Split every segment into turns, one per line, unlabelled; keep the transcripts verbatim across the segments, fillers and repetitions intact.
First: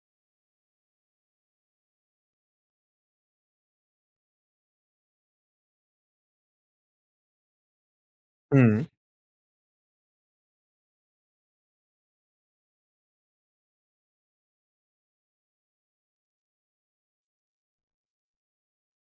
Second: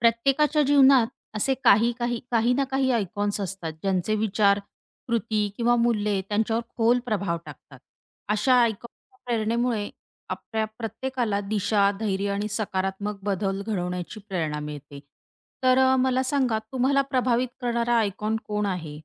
प्रत्येकाच्या जीवनात असे काही काही काही ना काही आयकॉन्स असतात ज्यांचे विचार, कृती किंवा मूल्ये त्यांच्यावर खोल प्रभाव टाकतात. अशा
हं.
आयकॉनच्या प्रेरणेमुळे आपल्या प्रत्येकाला दिशा, धैर्य आणि सकारात्मक बदल घडवण्याची प्रेरणा मिळते. तर अ, मला सांगा, तुम्हाला प्रभावित करणारा आयकॉन कोण आहे?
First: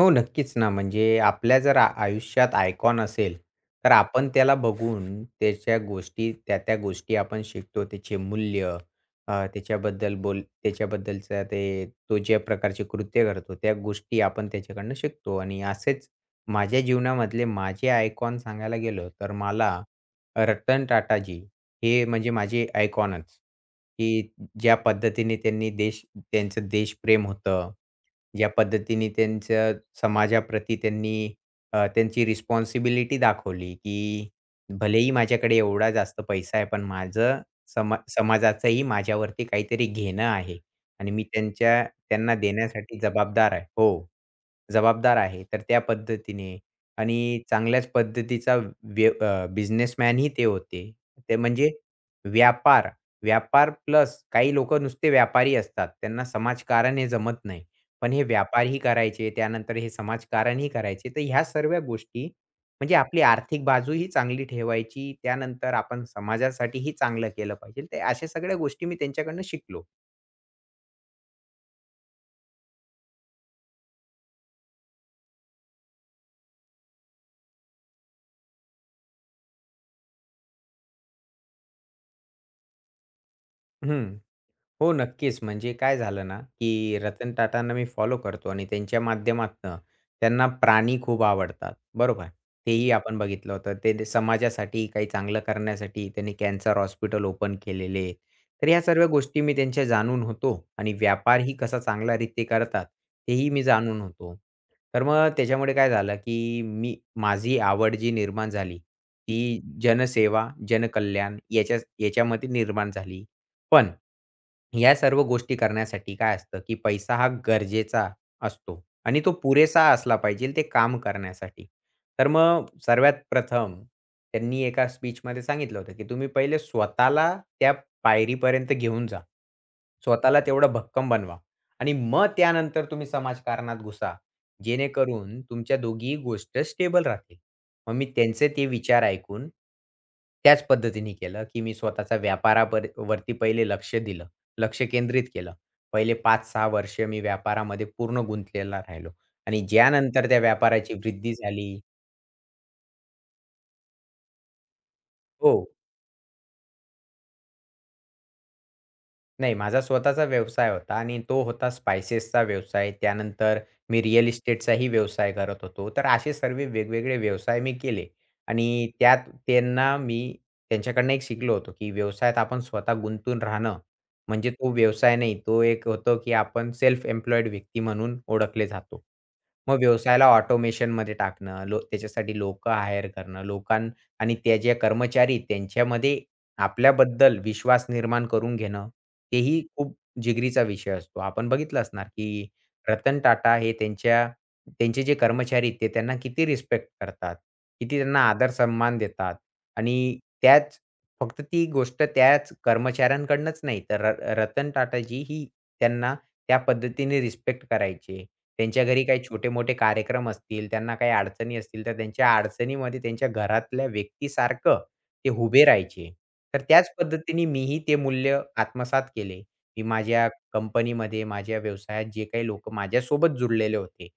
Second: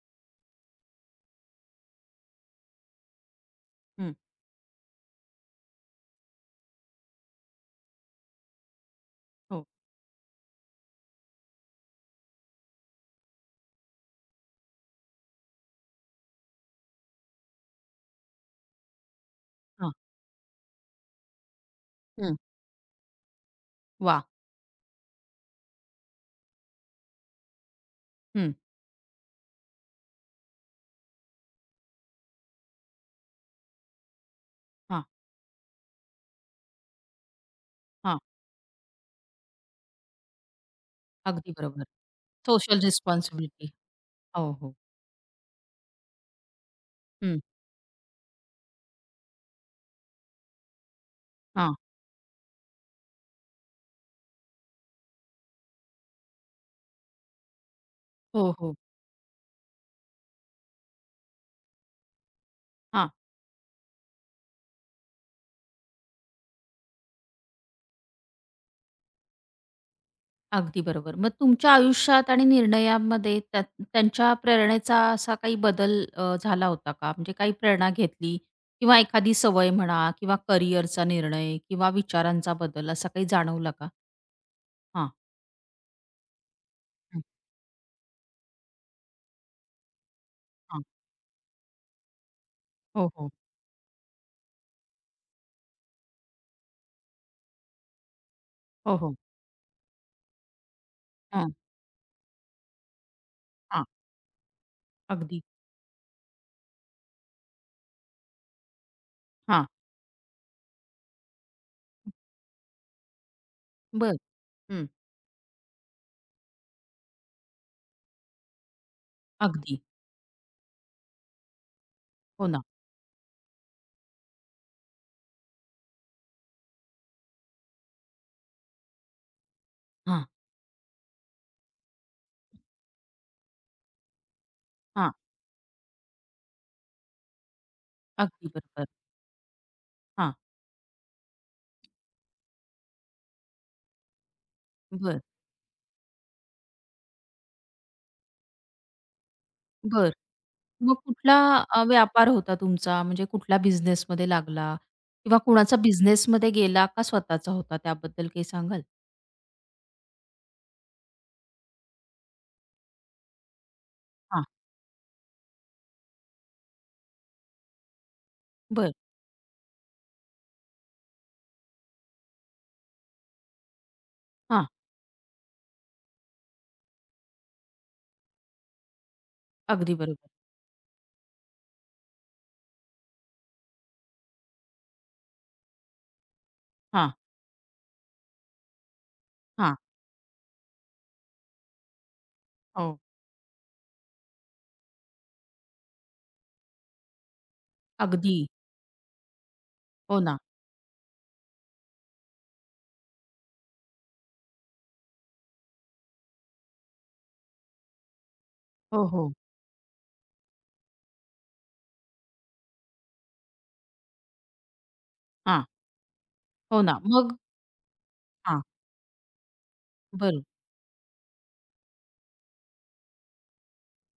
हो, नक्कीच ना. म्हणजे आपल्या जर आ आयुष्यात आयकॉन असेल, तर
हं,
आपण त्याला बघून त्याच्या गोष्टी, त्या-त्या गोष्टी आपण शिकतो. त्याचे मूल्य. अ,
हो,
त्याच्याबद्दल बोल त्याच्याबद्दलचं ते तो ज्या प्रकारचे कृत्य करतो, त्या गोष्टी आपण त्याच्याकडनं शिकतो. आणि असेच माझ्या जीवनामधले माझे आयकॉन सांगायला गेलो, तर मला
हां,
रतन टाटाजी हे म्हणजे
हं.
माझे आयकॉनच,
वा.
की ज्या पद्धतीने त्यांनी देश त्यांचं देशप्रेम होतं. ज्या
हं,
पद्धतीने त्यांच्या समाजाप्रती त्यांनी अ, त्यांची रिस्पॉन्सिबिलिटी दाखवली, की
हां,
भलेही माझ्याकडे एवढा जास्त पैसा आहे, पण माझं समा
हां.
समाजाचंही माझ्यावरती काहीतरी घेणं आहे आणि मी
अगदी
त्यांच्या
बरोबर.
त्यांना
सोशल
देण्यासाठी जबाबदार आहे.
रिस्पॉन्सिबिलिटी.
हो.
हो, हो.
जबाबदार आहे. तर त्या पद्धतीने
हं,
आणि चांगल्याच पद्धतीचा व्य अ, बिझनेसमॅनही ते होते. ते म्हणजे
हां.
व्यापार, व्यापार प्लस काही लोकं नुसते व्यापारी असतात. त्यांना समाजकारण हे जमत नाही. पण हे
हो, हो.
व्यापारही करायचे, त्यानंतर हे समाजकारणही करायचे. तर ह्या सर्व गोष्टी म्हणजे आपली आर्थिक बाजूही चांगली ठेवायची. त्यानंतर आपण समाजासाठीही चांगलं केलं पाहिजे. तर अशा सगळ्या गोष्टी मी त्यांच्याकडनं शिकलो.
अगदी बरोबर. मग तुमच्या आयुष्यात आणि निर्णयांमध्ये त्या त्यांच्या प्रेरणेचा असा काही बदल अ, झाला होता का? म्हणजे काही प्रेरणा घेतली किंवा एखादी सवय म्हणा, किंवा करिअरचा निर्णय, किंवा विचारांचा बदल असा काही जाणवला का?
हं. हो,
हां.
नक्कीच. म्हणजे काय झालं ना, की
हं,
रतन टाटांना मी फॉलो करतो आणि त्यांच्या माध्यमातनं त्यांना
हां.
प्राणी खूप आवडतात, बरोबर. तेही
हो,
आपण
हो.
बघितलं होतं. ते ते समाजासाठी काही चांगलं करण्यासाठी त्यांनी कॅन्सर हॉस्पिटल ओपन केलेले आहेत. तर ह्या
हो,
सर्व
हो.
गोष्टी मी त्यांच्या जाणून होतो आणि
हां,
व्यापारही कसा चांगल्या रीती करतात, तेही मी
हां.
जाणून होतो. तर मग
अगदी.
त्याच्यामुळे काय झालं, की मी माझी आवड जी निर्माण झाली, ती
हां.
जनसेवा, जनकल्याण याच्या याच्यामध्ये निर्माण झाली. पण
बरं. हं.
या सर्व गोष्टी करण्यासाठी काय असतं, की पैसा हा गरजेचा असतो आणि तो
अगदी.
पुरेसा असला पाहिजे ते काम करण्यासाठी. तर
हो ना.
मग सर्वात प्रथम त्यांनी एका स्पीचमध्ये सांगितलं होतं, की तुम्ही पहिले स्वतःला त्या पायरीपर्यंत घेऊन जा.
हां,
स्वतःला तेवढं भक्कम बनवा आणि मग त्यानंतर तुम्ही समाजकारणात घुसा.
हां.
जेणेकरून तुमच्या दोघीही गोष्ट स्टेबल राहतील. मग मी
अगदी
त्यांचे ते
बरोबर.
विचार ऐकून
हां.
त्याच पद्धतीने केलं, की मी स्वतःचा व्यापारापर वरती पहिले लक्ष दिलं. लक्ष
बरं,
केंद्रित केलं. पहिले पाच सहा वर्ष मी व्यापारामध्ये पूर्ण गुंतलेला राहिलो आणि
बरं.
ज्यानंतर त्या व्यापाराची
मग
वृद्धी
कुठला
झाली.
अ, व्यापार होता तुमचा? म्हणजे कुठल्या बिझनेसमध्ये लागला किंवा
हो.
कुणाचा बिझनेसमध्ये गेला, का स्वतःचा होता, त्याबद्दल काही सांगाल?
नाही, माझा स्वतःचा व्यवसाय होता आणि तो होता स्पाइसेसचा व्यवसाय. त्यानंतर मी रिअल
हां,
इस्टेटचाही व्यवसाय करत होतो. तर असे सर्व वेगवेगळे व्यवसाय मी केले आणि
बरं.
त्यात त्यांना मी त्यांच्याकडनं एक शिकलो होतो, की व्यवसायात आपण स्वतः गुंतून राहणं म्हणजे
हां,
तो व्यवसाय नाही. तो एक होतो, की आपण सेल्फ एम्प्लॉईड व्यक्ती म्हणून ओळखले जातो. मग
अगदी
व्यवसायाला
बरोबर.
ऑटोमेशनमध्ये टाकणं, लो त्याच्यासाठी लोकं हायर करणं, लोकां, आणि त्या ज्या कर्मचारी त्यांच्यामध्ये
हां,
आपल्याबद्दल विश्वास निर्माण करून घेणं, तेही
हां.
खूप जिगरीचा विषय असतो. आपण बघितलं असणार, की
हो.
रतन टाटा हे त्यांच्या त्यांचे जे कर्मचारी आहेत, ते त्यांना किती रिस्पेक्ट करतात, किती त्यांना
अगदी.
आदर सन्मान देतात. आणि
हो ना.
त्याच फक्त ती गोष्ट त्याच कर्मचाऱ्यांकडनंच नाही, तर र रतन टाटाजी ही त्यांना त्या पद्धतीने रिस्पेक्ट करायचे. त्यांच्या
हो,
घरी काही
हो.
छोटे-मोठे कार्यक्रम असतील, त्यांना काही अडचणी असतील, तर त्यांच्या अडचणीमध्ये त्यांच्या घरातल्या व्यक्तीसारखं ते
हां.
उभे राहायचे. तर
हो
त्याच
ना. मग
पद्धतीने मीही ते मूल्य
हां.
आत्मसात केले. मी माझ्या
बरं.
कंपनीमध्ये, माझ्या व्यवसायात जे काही लोकं माझ्यासोबत जुळलेले होते,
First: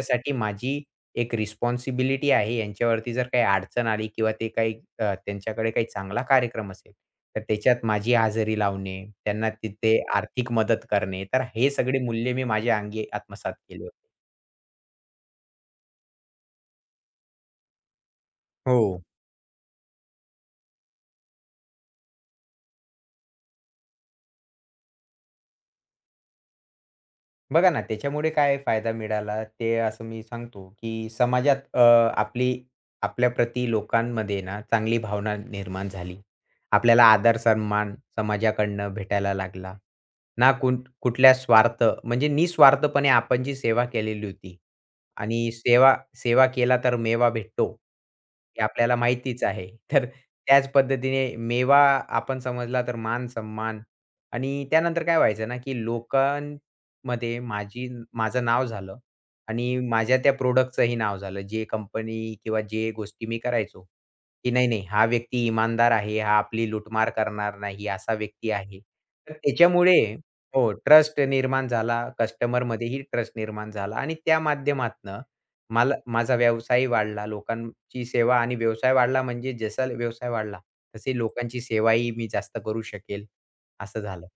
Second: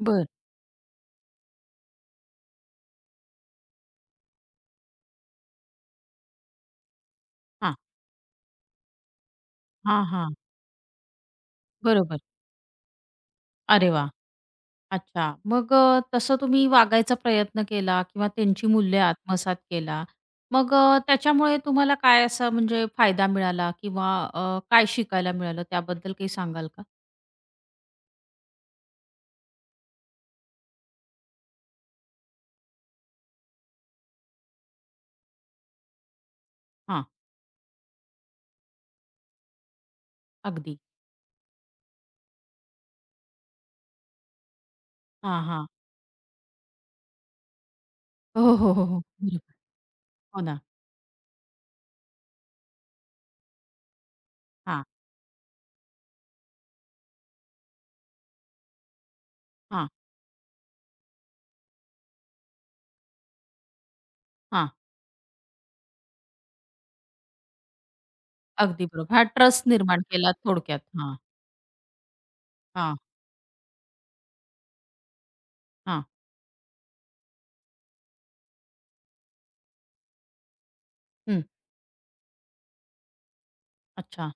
बरं.
माझी एक रिस्पॉन्सिबिलिटी आहे. यांच्यावरती जर काही अडचण आली किंवा ते काही अ, त्यांच्याकडे काही चांगला कार्यक्रम असेल, तर
हां.
त्याच्यात माझी हजेरी लावणे, त्यांना तिथे
हां, हां.
आर्थिक मदत करणे, तर हे सगळे
बरोबर.
मूल्य मी माझ्या अंगी आत्मसात केले
अरे वाह!
होते.
अच्छा. मग अ, तसं तुम्ही वागायचा प्रयत्न केला किंवा त्यांची
हो.
मूल्ये आत्मसात केला. मग अ, त्याच्यामुळे तुम्हाला काय असा म्हणजे फायदा मिळाला किंवा अ, काय शिकायला मिळालं, त्याबद्दल काही सांगाल का?
बघा ना, त्याच्यामुळे काय फायदा मिळाला, ते असं मी सांगतो, की समाजात अ, आपली आपल्याप्रती लोकांमध्ये ना चांगली भावना निर्माण झाली.
हां,
आपल्याला आदर सन्मान समाजाकडनं भेटायला लागला. ना
अगदी.
कुठ कुठल्या स्वार्थ म्हणजे निस्वार्थपणे आपण जी सेवा केलेली होती
हां,
आणि
हां.
सेवा सेवा केला तर मेवा भेटतो,
हो,
हे
हो, हो,
आपल्याला
हो.
माहितीच
बरोबर.
आहे. तर
हो ना.
त्याच पद्धतीने मेवा आपण समजला तर मान-सन्मान आणि
हां,
त्यानंतर काय व्हायचं ना, की लोकां मध्ये माझी माझं नाव झालं आणि
हां,
माझ्या त्या प्रॉडक्टचंही नाव झालं. जे कंपनी किंवा जे गोष्टी मी करायचो, की नाही,
हां.
नाही हा व्यक्ती इमानदार आहे, हा आपली लूटमार करणार नाही, असा व्यक्ती आहे.
अगदी बरोबर. हां,
तर
ट्रस्ट
त्याच्यामुळे
निर्माण केला
हो,
थोडक्यात. हां,
ट्रस्ट निर्माण झाला,
हां,
कस्टमरमध्येही ट्रस्ट निर्माण झाला आणि त्या माध्यमातनं मला
हां.
माझा व्यवसायही वाढला. लोकांची सेवा आणि व्यवसाय वाढला म्हणजे जसा व्यवसाय वाढला, तसे
हं.
लोकांची सेवाही मी जास्त करू शकेल, असं झालं.
अच्छा.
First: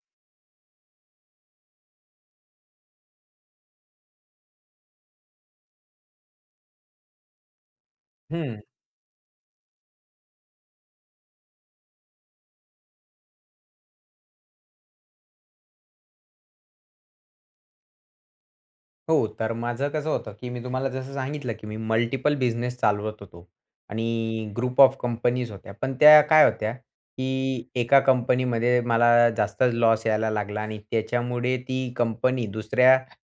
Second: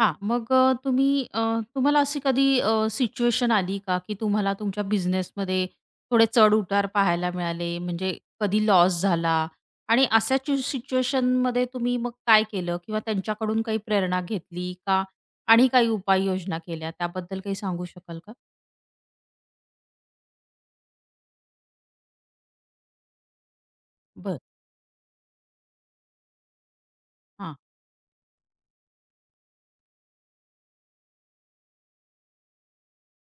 हां, मग अ, तुम्ही अ, तुम्हाला अशी कधी सिच्युएशन आली का, की तुम्हाला तुमच्या बिझनेसमध्ये थोडे चढ-उतार पाहायला मिळाले? म्हणजे
हं.
कधी लॉस झाला आणि अशा चि सिच्युएशनमध्ये तुम्ही मग काय केलं किंवा त्यांच्याकडून काही प्रेरणा घेतली का? आणि काही उपाययोजना केल्या, त्याबद्दल काही सांगू शकाल का?
हो, तर माझं कसं होतं, की मी तुम्हाला जसं सांगितलं, की मी मल्टिपल बिझनेस चालवत होतो
बरं.
आणि ग्रुप ऑफ कंपनीज होत्या. पण त्या काय होत्या,
हां.
की एका कंपनीमध्ये मला जास्तच लॉस यायला लागला आणि त्याच्यामुळे ती कंपनी दुसऱ्या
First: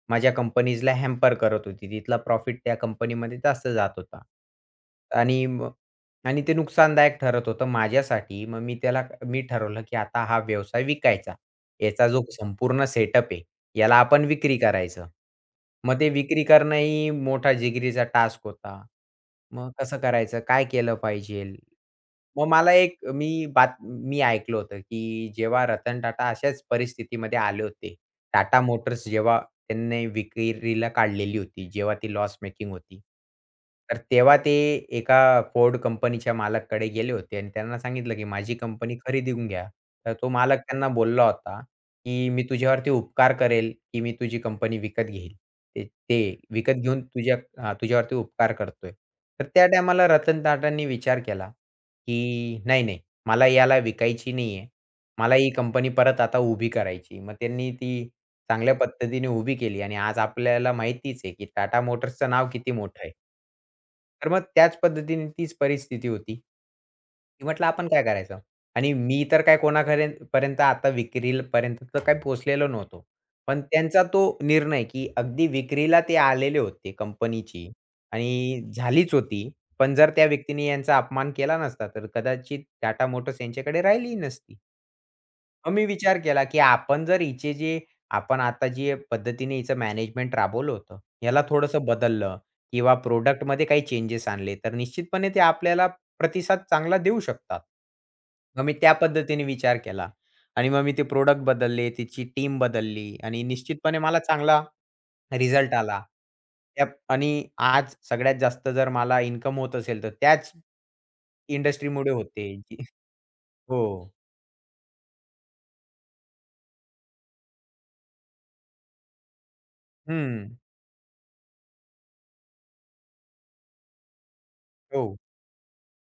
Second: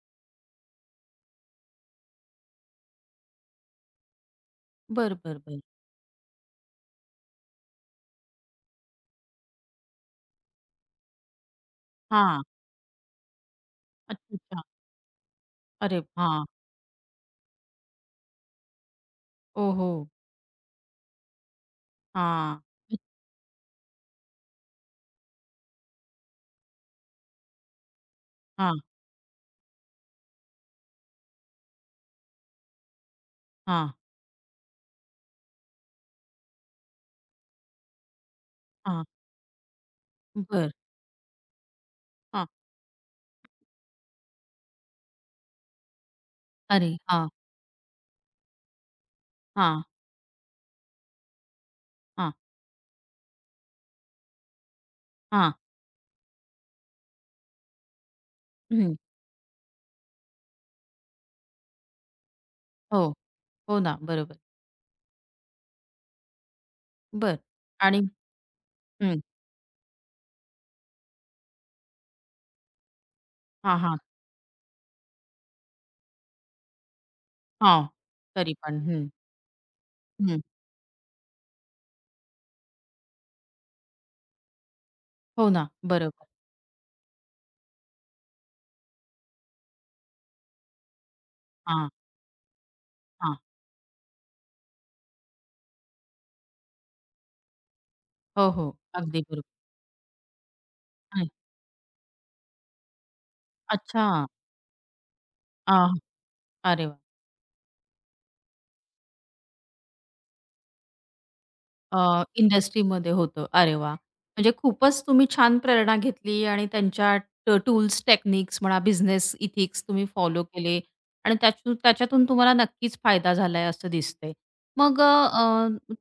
माझ्या कंपनीजला हॅम्पर करत होती. तिथला प्रॉफिट त्या कंपनीमध्ये जास्त जात होता.
बरं, बरं,
आणि
बरं.
मग आणि ते नुकसानदायक ठरत होतं माझ्यासाठी. मग मी त्याला मी ठरवलं, की आता हा व्यवसाय विकायचा. याचा जो
हां.
संपूर्ण सेटअप आहे, याला आपण
अच्छा,
विक्री
अच्छा.
करायचं.
अरे
मग ते विक्री
हां.
करणं ही मोठा जिगरीचा टास्क होता. मग
ओहो!
कसं करायचं? काय केलं पाहिजेल? मग
हां.
मला एक मी बात मी ऐकलं होतं, की जेव्हा रतन टाटा अशाच परिस्थितीमध्ये आले होते. टाटा
हां,
मोटर्स जेव्हा त्यांनी विक्रीला काढलेली होती, जेव्हा ती लॉस मेकिंग होती.
हां,
तर तेव्हा ते एका Ford कंपनीच्या मालकाकडे गेले होते आणि त्यांना सांगितलं, की माझी कंपनी
हां.
खरेदी घेऊन घ्या. तर तो मालक
बरं.
त्यांना बोलला होता, की मी
हां.
तुझ्यावरती उपकार करेल, की मी तुझी कंपनी विकत घेईल. ते ते विकत
अरे!
घेऊन
हां,
तुझ्या हां, तुझ्यावरती उपकार करतोय. तर त्या
हां,
टायमाला रतन टाटांनी विचार केला,
हां,
की नाही, नाही मला याला विकायची नाहीये. मला ही
हां.
कंपनी परत आता उभी करायची. मग त्यांनी ती चांगल्या पद्धतीने उभी केली आणि आज आपल्याला माहितीच आहे, की टाटा मोटर्सचं नाव किती मोठं
हो,
आहे.
हो ना,
तर
बरोबर.
मग त्याच पद्धतीने तीच परिस्थिती होती. की
बर,
म्हटलं आपण
आणि
काय करायचं? आणि
हं.
मी तर काय कोणाकडे पर्यंत आता विक्री पर्यंत तर काही पोहोचलेलो नव्हतो. पण
हां, हां.
त्यांचा तो निर्णय, की अगदी विक्रीला ते आलेले होते कंपनीची
हां. तरी
आणि
पण हं,
झालीच होती. पण जर त्या
हं.
व्यक्तीने यांचा अपमान केला नसता, तर कदाचित टाटा मोटर्स यांच्याकडे राहिलीही नसती.
हो ना,
मग मी विचार
बरोबर.
केला, की आपण जर हिचे जे आपण आता जे पद्धतीने हिचं मॅनेजमेंट राबवलं होतं, ह्याला थोडंसं
हां,
बदललं किंवा
हां.
प्रॉडक्टमध्ये काही चेंजेस आणले, तर निश्चितपणे ते आपल्याला प्रतिसाद चांगला देऊ शकतात.
हो,
मग मी
हो.
त्या
अगदी
पद्धतीने
बरोबर.
विचार केला आणि मग मी ते
आणि
प्रॉडक्ट बदलले, तिची टीम बदलली आणि निश्चितपणे
अच्छा.
मला चांगला रिझल्ट
आह,
आला. त्या
अरे वाह!
आणि आज सगळ्यात जास्त जर मला इन्कम होत असेल, तर त्याच इंडस्ट्रीमुळे
अ,
होते. जी-
इंडस्ट्रीमध्ये होतं. अरे वा,
हो.
म्हणजे खूपच तुम्ही छान प्रेरणा घेतली आणि त्यांच्या टूल्स, टेक्निक्स म्हणा, बिझनेस इथिक्स तुम्ही फॉलो
हं.
केले आणि त्यातून त्याच्यातून तुम्हाला नक्कीच फायदा झालाय असं दिसतंय. मग
हो.
अ,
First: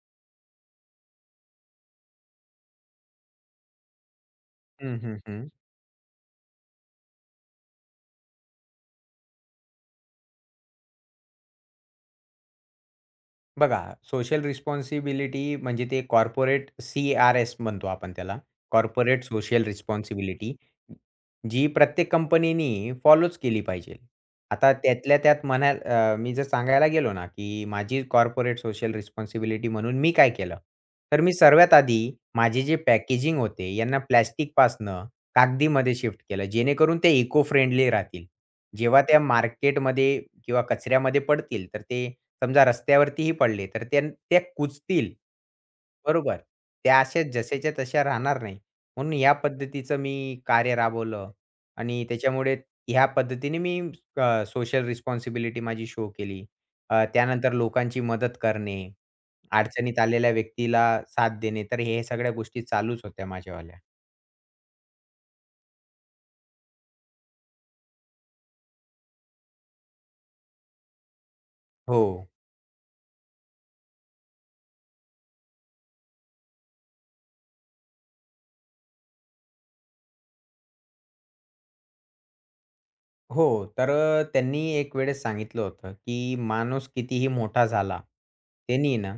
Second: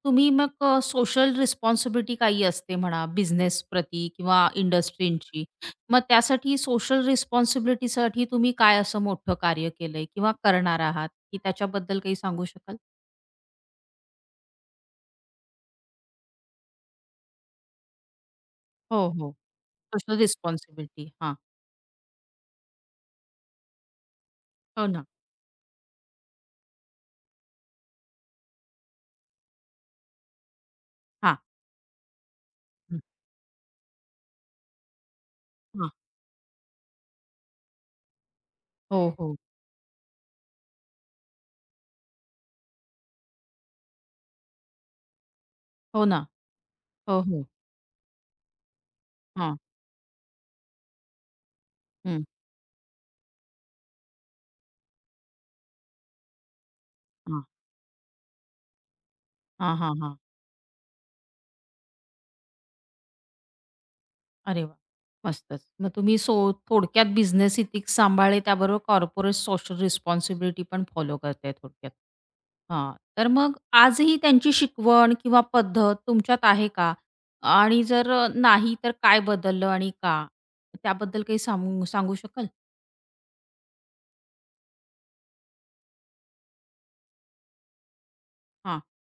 तुम्ही मग अ, सोशल रिस्पॉन्सिबिलिटी काही असते म्हणा, बिझनेस प्रती किंवा
हं, हं,
इंडस्ट्रींची.
हं.
मग त्यासाठी सोशल रिस्पॉन्सिबिलिटीसाठी तुम्ही काय असं मोठं कार्य केलंय किंवा करणार आहात, की त्याच्याबद्दल काही सांगू शकाल?
बघा, सोशल रिस्पॉन्सिबिलिटी म्हणजे ते कॉर्पोरेट सी आर एस म्हणतो आपण त्याला.
हो,
कॉर्पोरेट
हो.
Social
social
responsibility
responsibility. हां.
जी प्रत्येक कंपनीनी फॉलोच केली पाहिजे. आता
हो ना.
त्यातल्या त्यात म्हणा, अ, मी जर सांगायला गेलो ना, की माझी कॉर्पोरेट सोशल रिस्पॉन्सिबिलिटी म्हणून मी काय केलं? तर मी
हां.
सर्वात आधी माझे जे
हं.
पॅकेजिंग होते यांना प्लास्टिकपासनं
हां.
कागदीमध्ये शिफ्ट केलं. जेणेकरून ते इको फ्रेंडली राहतील. जेव्हा
हो,
त्या
हो.
मार्केटमध्ये किंवा कचऱ्यामध्ये पडतील तर ते, समजा रस्त्यावरतीही पडले, तर त्या त्या कुजतील.
हो ना.
बरोबर. त्या
हो,
अशा
हो.
जशाच्या तशा राहणार नाही. म्हणून या
हां.
पद्धतीचं मी कार्य राबवलं आणि
हं.
त्याच्यामुळे ह्या पद्धतीने मी अ, सोशल रिस्पॉन्सिबिलिटी माझी शो केली. अ,
हां.
त्यानंतर लोकांची मदत करणे,
हां, हां,
अडचणीत
हां.
आलेल्या व्यक्तीला साथ देणे, तर हे सगळ्या गोष्टी चालूच होत्या माझ्यावाल्या.
अरे वाह! मस्तच. मग तुम्ही सो थोडक्यात बिझनेस इथिक्स सांभाळले, त्याबरोबर कॉर्पोरेट सोशल रिस्पॉन्सिबिलिटी पण फॉलो करताय थोडक्यात.
हो.
हां. तर मग आजही त्यांची शिकवण किंवा पद्धत तुमच्यात आहे का? आणि जर नाही, तर काय बदललं आणि का? त्याबद्दल काही सांगू सांगू शकाल?
हो. तर अ, त्यांनी एक वेळेस सांगितलं होतं, की माणूस कितीही मोठा झाला,
हां,
त्यानी ना,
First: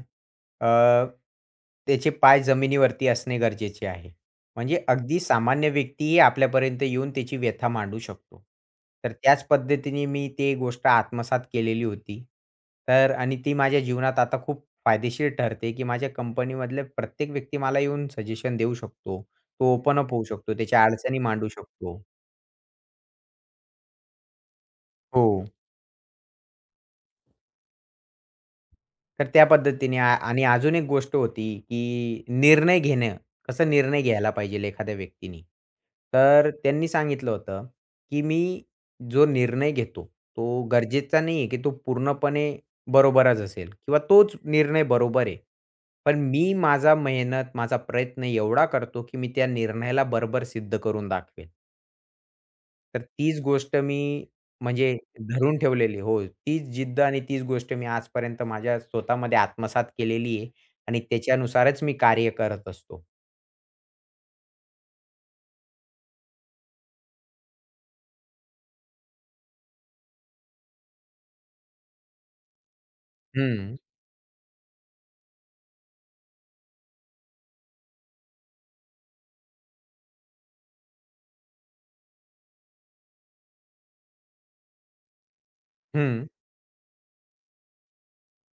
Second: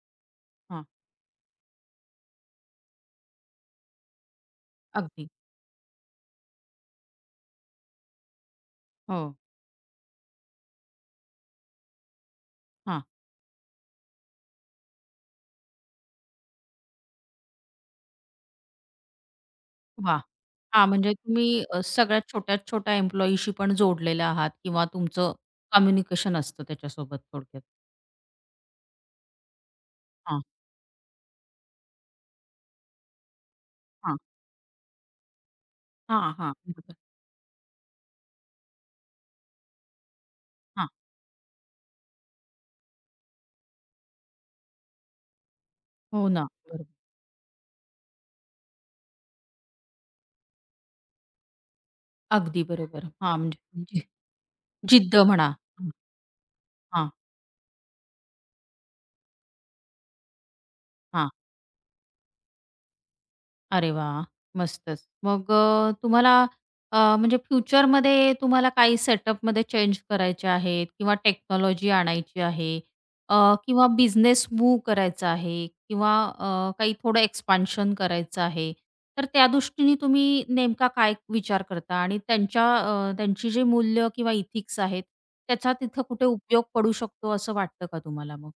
हां.
अ, त्याचे पाय जमिनीवरती असणे गरजेचे आहे. म्हणजे अगदी
अगदी.
सामान्य व्यक्तीही आपल्यापर्यंत येऊन त्याची व्यथा मांडू शकतो. तर
हो.
त्याच पद्धतीने मी ते गोष्ट आत्मसात केलेली होती.
हां.
तर आणि ती माझ्या जीवनात आता खूप फायदेशीर ठरते, की माझ्या कंपनीमधले प्रत्येक व्यक्ती मला येऊन सजेशन देऊ शकतो. तो ओपन अप
वाह!
होऊ शकतो,
हां,
त्याच्या
म्हणजे
अडचणी
तुम्ही
मांडू
अ,
शकतो.
सगळ्यात छोट्यात-छोट्या एम्प्लॉईशी पण जोडलेले आहात किंवा
हो.
तुमचं कम्युनिकेशन असतं त्याच्यासोबत थोडक्यात.
तर त्या पद्धतीने आ
हां,
आणि अजून एक गोष्ट होती, की निर्णय घेणं, कसा निर्णय
हां,
घ्यायला पाहिजेल एखाद्या व्यक्तीने.
हां,
तर
हां,
त्यांनी
बरोबर.
सांगितलं होतं, की मी जो निर्णय घेतो, तो
हां,
गरजेचा नाही आहे, की तो पूर्णपणे बरोबरच असेल किंवा तोच निर्णय बरोबर आहे. पण
हो ना,
मी
बरोबर.
माझा मेहनत, माझा प्रयत्न एवढा करतो, की मी त्या निर्णयाला बरोबर सिद्ध करून दाखवेल.
अगदी
तर
बरोबर. हां,
तीच गोष्ट
म्हणजे
मी
जी
म्हणजे
जिद्द म्हणा.
धरून ठेवलेली हो, तीच जिद्द
हां,
आणि तीच गोष्ट मी आजपर्यंत माझ्या स्वतःमध्ये आत्मसात केलेली आहे आणि
हां.
त्याच्यानुसारच मी कार्य करत असतो.
अरे वाह! मस्तच. मग अ, तुम्हाला अ, म्हणजे फ्युचरमध्ये तुम्हाला काही सेटअपमध्ये चेंज करायचे आहेत किंवा टेक्नॉलॉजी आणायची आहे, अ,
हं,
किंवा बिझनेस मूव्ह करायचा आहे किंवा अ, काही थोडं एक्सपान्शन करायचं आहे. तर त्या दृष्टीने तुम्ही नेमका काय विचार करता आणि त्यांच्या अ, त्यांची जी मूल्य किंवा इथिक्स आहेत, त्याचा तिथं कुठे
हं.
उपयोग पडू शकतो असं वाटतं का तुम्हाला मग?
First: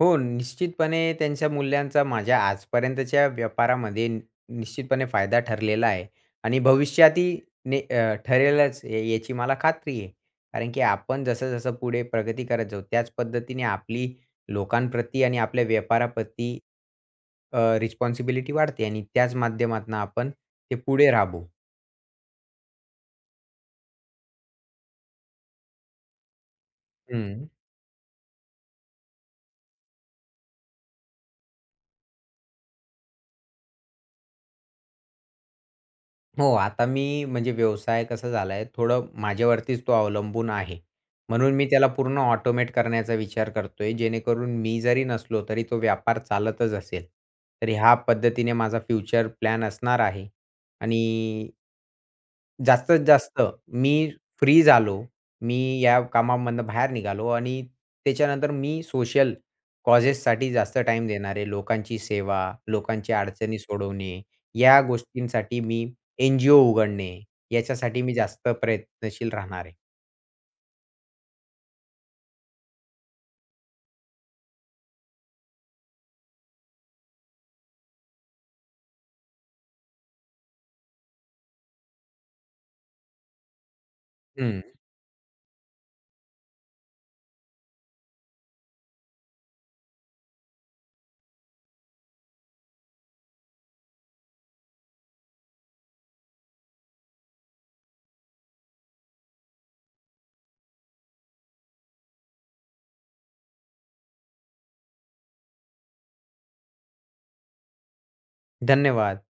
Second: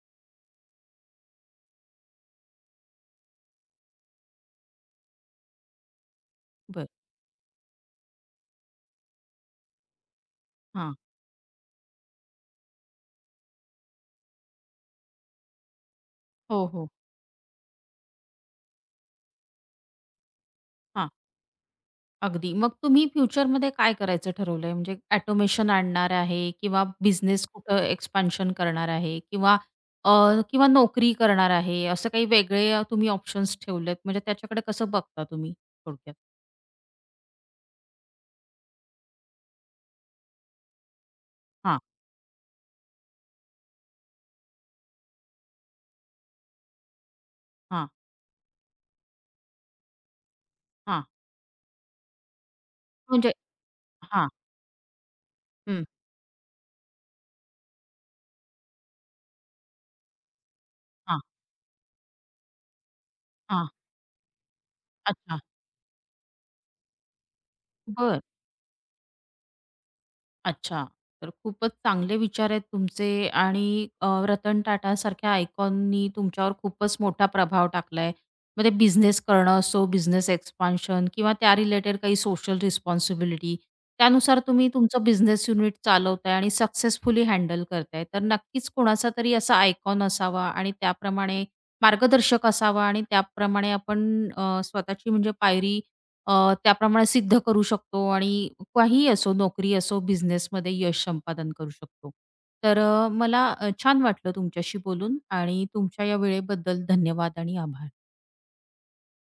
हो, निश्चितपणे त्यांच्या मूल्यांचा माझ्या आजपर्यंतच्या व्यापारामध्ये नि निश्चितपणे फायदा ठरलेला आहे आणि
बरं.
भविष्यातही ने अ, ठरेलच, या याची मला खात्री आहे. कारण की
हां.
आपण जसं-जसं पुढे प्रगती करत जाऊ, त्याच पद्धतीने आपली लोकांप्रती आणि आपल्या व्यापाराप्रती
हो, हो.
रिस्पॉन्सिबिलिटी वाढते आणि त्याच माध्यमातनं आपण ते पुढे राबवू.
अगदी. मग तुम्ही फ्युचरमध्ये काय करायचं ठरवलंय? म्हणजे ऑटोमेशन आणणार आहे किंवा बिझनेस
हं.
कुठं एक्सपान्शन करणार आहे किंवा अ, किंवा नोकरी करणार आहे, असं काही वेगळे अ, तुम्ही ऑप्शन्स ठेवलेत, म्हणजे त्याच्याकडे कसं बघता तुम्ही थोडक्यात?
हो, आता मी म्हणजे व्यवसाय कसा झालाय थोडं माझ्यावरतीच तो अवलंबून आहे. म्हणून मी
हां,
त्याला पूर्ण ऑटोमेट करण्याचा विचार करतोय, जेणेकरून मी जरी नसलो तरी तो व्यापार चालतच असेल. तर
हां,
ह्या पद्धतीने माझा फ्युचर प्लॅन असणार आहे आणि
हां.
जास्तीत
म्हणजे
जास्त मी
हां.
फ्री झालो. मी
हं.
या कामामधनं बाहेर निघालो आणि त्याच्यानंतर मी सोशल कॉजेससाठी जास्त टाईम
हां,
देणारे, लोकांची सेवा, लोकांच्या अडचणी
हां.
सोडवणे, या
अच्छा.
गोष्टींसाठी मी एन जी ओ उघडणे, याच्यासाठी मी
बरं.
जास्त प्रयत्नशील राहणार आहे.
अच्छा. तर खूपच चांगले विचार आहेत तुमचे आणि अ, रतन टाटासारख्या आयकॉननी तुमच्यावर खूपच मोठा प्रभाव टाकलाय. मग ते बिझनेस करणं असो, बिझनेस एक्सपान्शन किंवा त्या रिलेटेड काही सोशल रिस्पॉन्सिबिलिटी, त्यानुसार
हं.
तुम्ही तुमचं बिझनेस युनिट चालवताय आणि सक्सेसफुली हँडल करताय. तर नक्कीच कोणाचा तरी असा आयकॉन असावा आणि त्याप्रमाणे मार्गदर्शक असावा आणि त्याप्रमाणे आपण अ, स्वतःची म्हणजे पायरी अ, त्याप्रमाणे सिद्ध करू शकतो आणि काहीही असो, नोकरी असो, बिझनेसमध्ये यश संपादन करू शकतो. तर अ, मला अ, छान वाटलं तुमच्याशी बोलून आणि तुमच्या या वेळेबद्दल धन्यवाद आणि आभार.
धन्यवाद.